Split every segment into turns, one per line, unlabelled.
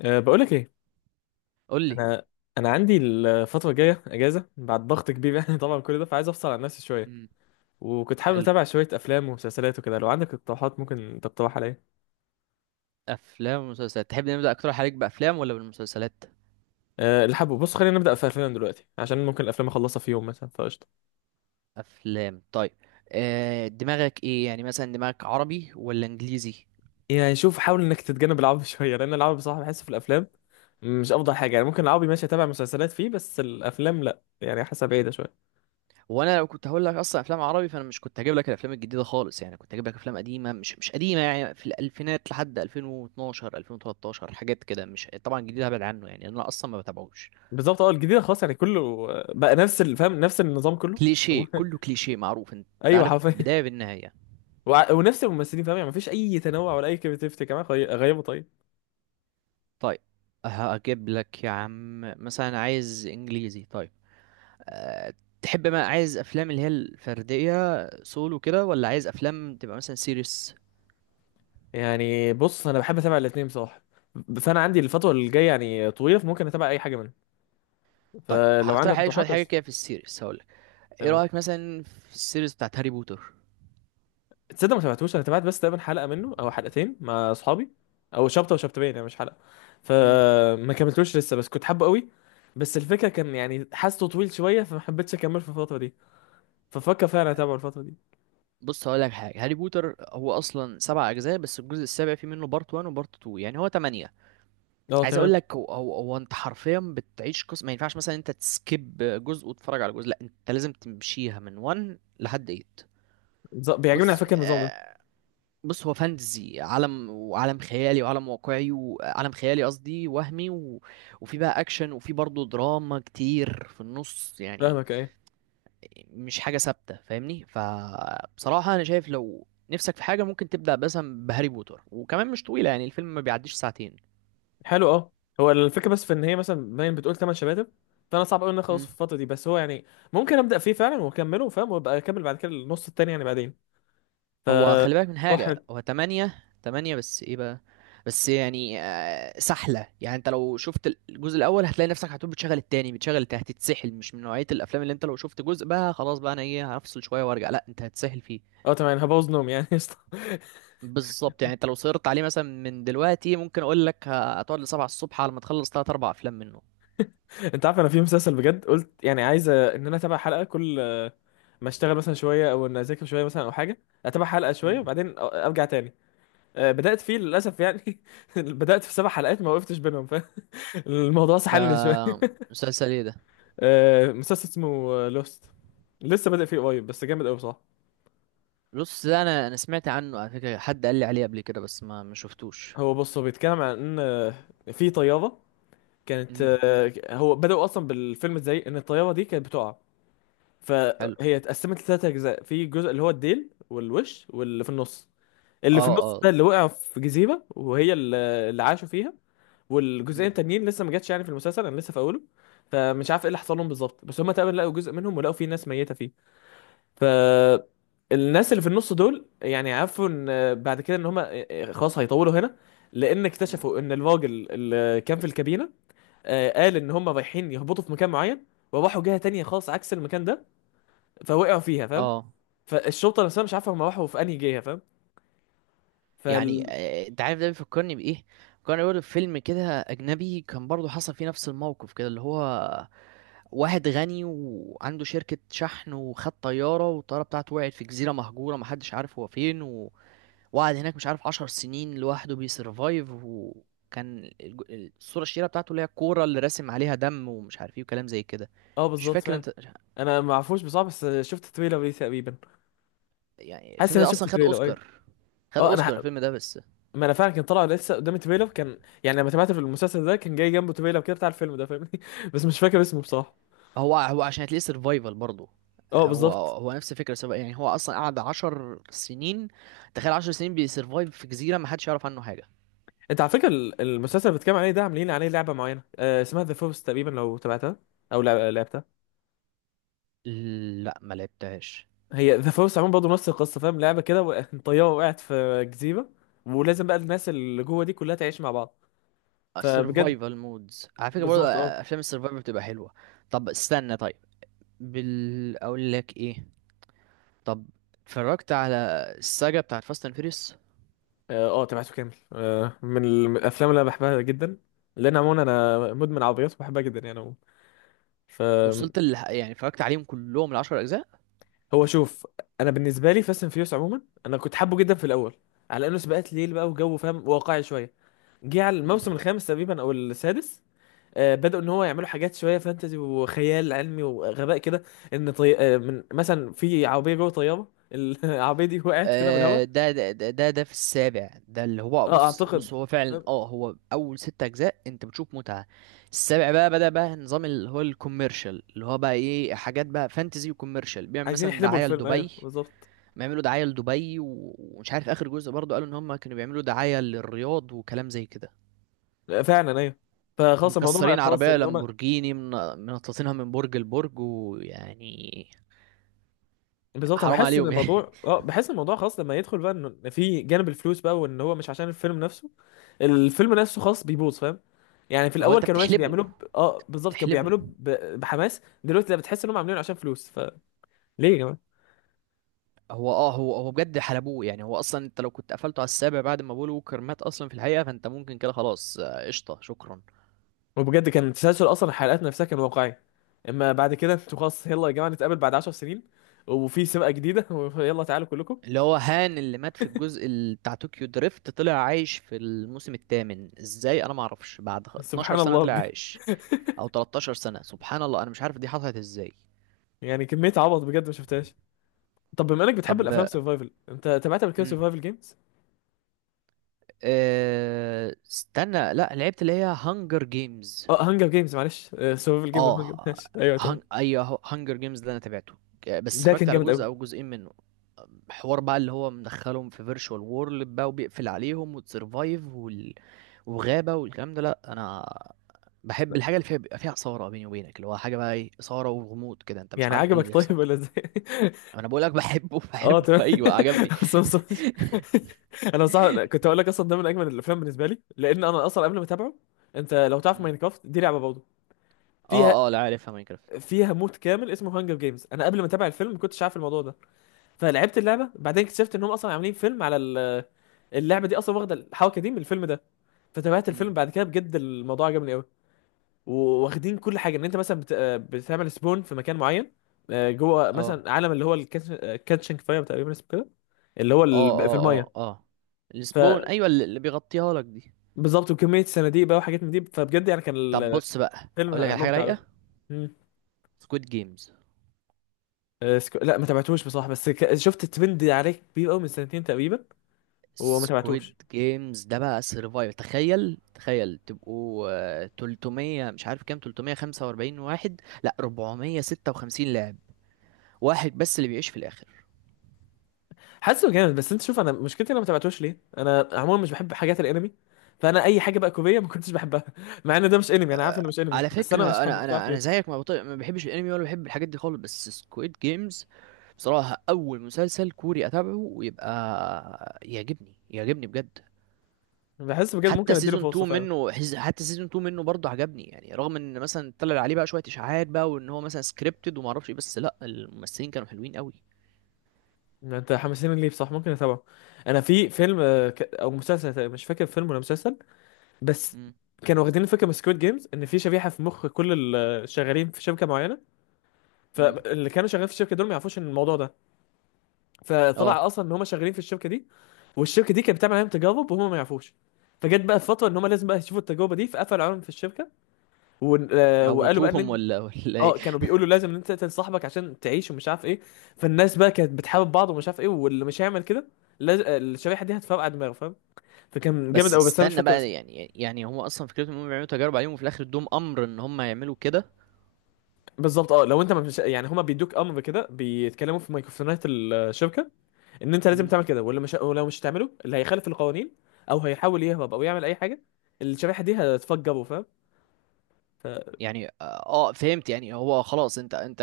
أه بقول لك ايه.
قول لي.
انا انا عندي الفتره الجايه اجازه بعد ضغط كبير يعني طبعا كل ده فعايز افصل عن نفسي شويه.
مم.
وكنت حابب
حلو.
اتابع شويه افلام ومسلسلات وكده لو عندك اقتراحات ممكن تقترح عليا.
افلام ومسلسلات، تحب نبدا اكتر عليك بافلام ولا بالمسلسلات؟
أه اللي حابه بص خلينا نبدا في افلام دلوقتي عشان ممكن الافلام اخلصها في يوم مثلا فقشطه.
افلام، طيب. دماغك ايه، يعني مثلا دماغك عربي ولا انجليزي؟
يعني شوف حاول انك تتجنب العربي شويه لان العربي بصراحه بحس في الافلام مش افضل حاجه، يعني ممكن
مم.
العربي ماشي اتابع مسلسلات فيه بس الافلام لا، يعني حاسه بعيده شويه.
وانا لو كنت هقول لك اصلا افلام عربي فانا مش كنت هجيب لك الافلام الجديده خالص، يعني كنت هجيب لك افلام قديمه، مش قديمه يعني، في الالفينات لحد 2012 2013، حاجات كده، مش طبعا جديده، هبعد عنه، يعني انا اصلا ما بتابعوش.
بالظبط، اه، الجديده خلاص يعني كله. بقى نفس فاهم، نفس النظام كله.
كليشيه، كله كليشيه معروف، انت
ايوه
عارف
حرفيا.
بدايه بالنهايه.
ونفس الممثلين فاهم، يعني مفيش اي تنوع ولا اي كريتيفيتي كمان غيابه. طيب
طيب، هجيب لك يا عم، مثلا عايز انجليزي. طيب، آه، تحب ما عايز افلام اللي هي الفرديه سولو كده ولا عايز افلام تبقى مثلا سيريس؟
يعني بص انا بحب اتابع الاثنين بصراحه. فانا عندي الفتره اللي جايه يعني طويله فممكن اتابع اي حاجه منهم.
طيب،
فلو عندك
هقترح عليك شويه
اقتراحات
حاجه كده
قشطة.
في السيريس هقول لك. ايه
تمام.
رايك مثلا في السيريس بتاعت هاري بوتر؟
تصدق ما تابعتوش، انا تابعت بس تقريبا حلقه منه او حلقتين مع اصحابي، او شابتر وشابترين يعني مش حلقه.
امم
فما كملتوش لسه بس كنت حابه قوي. بس الفكره كان يعني حاسه طويل شويه فما حبيتش اكمل في الفتره دي. ففكر فعلا اتابعه الفتره دي.
بص هقول لك حاجه. هاري بوتر هو اصلا 7 اجزاء، بس الجزء السابع فيه منه بارت 1 وبارت 2، يعني هو 8.
اه
عايز اقول
تمام.
لك، هو انت حرفيا بتعيش قصه، ما ينفعش مثلا انت تسكيب جزء وتتفرج على جزء، لا انت لازم تمشيها من 1 لحد 8.
بيعجبني على
بص،
فكره النظام ده.
بص هو فانتزي، عالم، وعالم خيالي، وعالم واقعي، وعالم خيالي قصدي وهمي، وفي بقى اكشن وفي برضه دراما كتير في النص يعني.
فاهمك، ايه.
مش حاجة ثابتة، فاهمني؟ فبصراحة انا شايف لو نفسك في حاجة ممكن تبدأ مثلا بهاري بوتر، وكمان مش طويلة، يعني الفيلم ما بيعديش ساعتين.
حلو اه. هو الفكره بس في ان هي مثلا باين بتقول 8 شباتب. فانا صعب قوي ان انا اخلص في
امم.
الفتره دي، بس هو يعني ممكن ابدا فيه فعلا واكمله فاهم، وابقى اكمل بعد كده النص التاني يعني بعدين
هو خلي بالك من
فروح.
حاجة، هو تمانية. تمانية، بس ايه بقى؟ بس يعني سحلة، يعني انت لو شفت الجزء الأول هتلاقي نفسك هتقول بتشغل التاني بتشغل التاني، هتتسحل. مش من نوعية الأفلام اللي انت لو شفت جزء بقى خلاص بقى أنا ايه هفصل شوية وارجع، لا انت هتسحل فيه.
اه تمام أنا هبوظ نوم يعني قشطة.
بالظبط، يعني انت لو صرت عليه مثلا من دلوقتي ممكن أقول لك هتقعد لسبعة الصبح على ما تخلص تلات أربع أفلام منه.
انت عارف انا في مسلسل بجد قلت يعني عايز ان انا اتابع حلقه كل ما اشتغل مثلا شويه او ان اذاكر شويه مثلا او حاجه، اتابع حلقه شويه
مم.
وبعدين ارجع تاني. بدات فيه للاسف يعني بدات في 7 حلقات ما وقفتش بينهم فالموضوع
ده
سحلني شويه.
مسلسل ايه ده؟
مسلسل اسمه لوست. لسه بادئ فيه قريب بس جامد قوي بصراحه.
بص، ده أنا سمعت عنه على فكرة، حد قال لي عليه قبل كده، بس ما شفتوش.
هو بص هو بيتكلم عن ان في طياره كانت،
مم.
هو بدأوا اصلا بالفيلم ازاي ان الطياره دي كانت بتقع.
حلو،
فهي اتقسمت لـ3 اجزاء، في جزء اللي هو الديل والوش واللي في النص. اللي في
اه،
النص
اه.
ده اللي وقع في جزيره وهي اللي اللي عاشوا فيها. والجزئين
مم.
التانيين لسه ما جاتش يعني في المسلسل، انا لسه في اوله. فمش عارف ايه اللي حصل لهم بالظبط بس هم تقريبا لقوا جزء منهم ولقوا فيه ناس ميته فيه. فالناس اللي في النص دول يعني عرفوا ان بعد كده ان هم خلاص هيطولوا هنا، لان
مم.
اكتشفوا ان الراجل اللي كان في الكابينه، قال ان هم رايحين يهبطوا في مكان معين، وراحوا جهه تانية خالص عكس المكان ده، فوقعوا فيها فاهم.
اه.
فالشرطه نفسها مش عارفه هم راحوا في انهي جهه فاهم.
يعني
فال
انت عارف ده بيفكرني بايه؟ كان بيقول فيلم كده اجنبي، كان برضه حصل فيه نفس الموقف كده، اللي هو واحد غني وعنده شركة شحن وخد طيارة، والطيارة بتاعته وقعت في جزيرة مهجورة، محدش عارف هو فين، وقعد هناك مش عارف 10 سنين لوحده بيسرفايف، وكان الصورة الشهيرة بتاعته اللي هي الكورة اللي راسم عليها دم ومش عارف ايه وكلام زي كده.
اه
مش
بالظبط
فاكر
فاهم.
انت؟
انا ما اعرفوش بصراحه بس شفت تريلر ليه تقريبا.
يعني
حاسس
الفيلم
ان
ده
انا
اصلا
شفت
خد
تريلر ايوه.
اوسكار. خد
اه
اوسكار
انا،
الفيلم ده. بس
ما انا فعلا كان طالع لسه قدامي تريلر، كان يعني لما تابعته في المسلسل ده كان جاي جنبه تريلر كده بتاع الفيلم ده فاهمني بس مش فاكر اسمه بصراحه.
هو عشان هتلاقيه سرفايفل برضه.
اه
هو
بالظبط.
هو نفس الفكره، يعني هو اصلا قعد 10 سنين. تخيل، 10 سنين بيسرفايف في جزيره، ما حدش يعرف عنه حاجه.
انت على فكره المسلسل اللي بتتكلم عليه ده عاملين عليه لعبه معينه آه اسمها ذا فورس تقريبا، لو تابعتها او لعبتها.
لا، ما لعبتهاش.
هي ذا فورس عموما برضه نفس القصه فاهم، لعبه كده طياره وقعت في جزيره، ولازم بقى الناس اللي جوه دي كلها تعيش مع بعض. فبجد
سرفايفل مودز على فكره برضه،
بالظبط، اه
افلام السرفايفل بتبقى حلوه. طب استنى، طيب، بال اقول لك ايه. طب، اتفرجت على الساجا بتاعت فاست اند فيريس؟
اه. تابعته كامل، آه، من الافلام اللي انا بحبها جدا. لان عموما انا مدمن عربيات وبحبها جدا يعني عموما.
وصلت يعني اتفرجت عليهم كلهم، العشر اجزاء؟
هو شوف، انا بالنسبه لي فاست اند فيوس عموما انا كنت حابه جدا في الاول، على انه سباقات ليل بقى وجو فاهم واقعي شويه. جه على الموسم الخامس تقريبا او السادس، آه بدأوا ان هو يعملوا حاجات شويه فانتزي وخيال علمي وغباء كده. ان طي... آه من مثلا في عربيه جوه طياره العربيه دي وقعت كده من
آه،
الهواء.
ده ده ده ده في السابع، ده اللي هو،
اه
بص
اعتقد.
هو فعلا،
فاهم؟
هو اول 6 اجزاء انت بتشوف متعة. السابع بقى بدأ بقى نظام اللي هو الكوميرشال، اللي هو بقى ايه، حاجات بقى فانتزي وكوميرشال، بيعمل
عايزين
مثلا
يحلبوا
دعاية
الفيلم ايوه
لدبي.
بالظبط.
بيعملوا دعاية لدبي، ومش عارف اخر جزء برضو قالوا ان هم كانوا بيعملوا دعاية للرياض وكلام زي كده.
فعلا ايوه. فخلاص الموضوع بقى
ومكسرين
خلاص
عربية
ان هم
لامبورجيني، منططينها من برج لبرج، ويعني
بالظبط. أنا
حرام
بحس ان
عليهم يعني.
الموضوع، اه، بحس ان الموضوع خلاص لما يدخل بقى ان إن في جانب الفلوس بقى، وان هو مش عشان الفيلم نفسه. الفيلم نفسه خلاص بيبوظ فاهم. يعني في
هو
الاول
انت
كانوا ماشي
بتحلبه
بيعملوا ب...
انت
اه بالظبط كانوا
بتحلبه
بحماس دلوقتي، لا بتحس انهم عاملينه عشان فلوس فليه يا جماعه.
هو، هو بجد حلبوه، يعني هو اصلا انت لو كنت قفلته على السابع بعد ما بول ووكر مات اصلا في الحقيقه فانت ممكن كده، خلاص، قشطه، شكرا.
وبجد كان التسلسل اصلا الحلقات نفسها كان واقعي. اما بعد كده انتوا خلاص يلا يا جماعه نتقابل بعد 10 سنين، وفي سباق جديده ويلا تعالوا كلكم.
اللي هو هان اللي مات في الجزء بتاع طوكيو دريفت طلع عايش في الموسم الثامن ازاي، انا ما اعرفش، بعد 12
سبحان
سنه
الله
طلع
بجد.
عايش، او 13 سنه. سبحان الله، انا مش عارف دي حصلت ازاي.
يعني كميه عبط بجد ما شفتهاش. طب بما انك بتحب الافلام
طب،
سرفايفل، انت تابعت قبل كده
امم
سرفايفل جيمز؟
استنى، لا، لعبت اللي هي هانجر جيمز.
اه هانجر جيمز معلش سرفايفل جيم هانجر
اه.
ماشي ايوه تمام.
ايوه، هانجر جيمز ده انا تابعته، بس
ده
اتفرجت
كان
على
جامد
جزء
قوي.
او جزئين منه. حوار بقى اللي هو مدخلهم في فيرتشوال وورلد بقى وبيقفل عليهم وتسرفايف، وغابة والكلام ده. لا، انا بحب الحاجة اللي فيها بيبقى فيها إثارة، بيني وبينك اللي هو حاجة بقى ايه، إثارة وغموض كده انت مش
يعني
عارف ايه اللي
عجبك
بيحصل.
طيب ولا ازاي؟
انا بقول لك بحبه،
اه
بحبه،
تمام.
ايوه عجبني.
أصلاً- أصلاً- انا صح كنت هقول لك اصلا ده من اجمل الافلام بالنسبه لي، لان انا اصلا قبل ما اتابعه، انت لو تعرف
مم.
ماينكرافت دي لعبه برضه، فيها،
اه، اه، لا عارفها ماينكرافت.
فيها مود كامل اسمه هانجر جيمز. انا قبل ما اتابع الفيلم ما كنتش عارف الموضوع ده. فلعبت اللعبه بعدين اكتشفت انهم اصلا عاملين فيلم على اللعبه دي اصلا واخده الحركه دي من الفيلم ده. فتابعت
مم.
الفيلم بعد كده بجد الموضوع عجبني قوي. واخدين كل حاجه، ان انت مثلا بت... آه، بتعمل سبون في مكان معين، جوه
اه،
مثلا عالم اللي هو الكاتشنج فاير تقريبا اسمه كده، اللي هو
اه،
في
اه،
الميه.
اه، اه، السبون، ايوه، اللي بيغطيها لك دي.
فبالظبط، وكميه صناديق بقى وحاجات من دي، فبجد يعني كان
طب بص بقى اقول لك
الفيلم
على حاجة
ممتع قوي.
رايقة.
مم.
سكويد جيمز.
لا ما تابعتوش بصراحه بس شفت ترند عليه كبير قوي من سنتين تقريبا، وما
سكويد
تابعتوش.
جيمز ده بقى سرفايف، تخيل، تخيل تبقوا 300، مش عارف كام، 345 واحد، لا، 456 لاعب، واحد بس اللي بيعيش في الاخر.
حاسه جامد، بس انت شوف انا مشكلتي انا ما تابعتوش ليه، انا عموما مش بحب حاجات الانمي. فانا اي حاجه بقى كوريه ما كنتش بحبها مع ان ده مش انمي انا عارف انه مش انمي
على
بس انا مش
فكرة
حابه
انا،
مش
انا
عارف
انا
ليه.
زيك، ما, بطيق ما بحبش الانمي، ولا بحب الحاجات دي خالص، بس سكويد جيمز بصراحة اول مسلسل كوري اتابعه ويبقى يعجبني، يعجبني بجد.
بحس بجد ممكن
حتى
اديله
سيزون
فرصه
2
فعلا.
منه حز- حتى سيزون 2 منه برضه عجبني، يعني رغم ان مثلا طلع عليه بقى شويه اشاعات بقى، وان هو مثلا سكريبتد وما اعرفش ايه، بس لا، الممثلين كانوا حلوين قوي.
انت حمسين ليه بصح ممكن اتابعه. انا في فيلم او مسلسل مش فاكر فيلم ولا مسلسل، بس
امم
كانوا واخدين الفكره من سكويد جيمز، ان في شبيحه في مخ كل اللي شغالين في شركه معينه.
امم
فاللي كانوا شغالين في الشركه دول ما يعرفوش ان الموضوع ده.
اه
فطلع اصلا ان هم شغالين في الشركه دي، والشركه دي كانت بتعمل عليهم تجارب وهم ما يعرفوش. فجت بقى فتره ان هم لازم بقى يشوفوا التجربه دي فقفلوا عليهم في الشركه، و... آه، وقالوا بقى ان
موتوهم
انت،
ولا ايه؟
اه، كانوا بيقولوا لازم ان انت تقتل صاحبك عشان تعيش ومش عارف ايه. فالناس بقى كانت بتحارب بعض ومش عارف ايه، واللي مش هيعمل كده لاز... آه، الشريحه دي هتفرقع دماغه فاهم. فكان جامد
بس
قوي بس انا مش
استنى
فاكر.
بقى، يعني هم اصلا فكرتهم انهم بيعملوا تجارب عليهم، وفي الاخر ادوهم امر ان هم يعملوا كده.
بالظبط اه، لو انت ما مش يعني هما بيدوك امر كده بيتكلموا في ميكروفونات الشركه ان انت لازم
امم.
تعمل كده، واللي مش، ولو مش هتعمله، اللي هيخالف القوانين او هيحاول يهرب او يعمل اي حاجه، الشريحه دي هتفجره فاهم. ف-
يعني فهمت، يعني هو خلاص، انت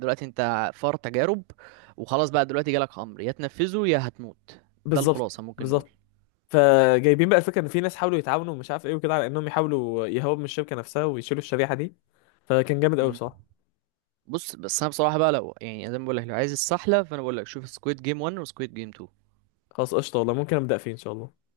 دلوقتي انت فار تجارب، وخلاص بقى دلوقتي جالك امر يا تنفذه يا هتموت. ده
بالظبط
الخلاصة ممكن نقول.
بالظبط. فجايبين بقى الفكره ان في ناس حاولوا يتعاونوا ومش عارف ايه وكده على انهم يحاولوا يهربوا من الشركه نفسها ويشيلوا الشريحه دي. فكان جامد قوي
مم.
بصراحه.
بص، بس انا بصراحه بقى لو يعني زي ما بقول لك لو عايز السحله فانا بقول لك شوف سكويد جيم 1 وسكويد جيم 2.
خلاص قشطه والله ممكن ابدا فيه ان شاء الله.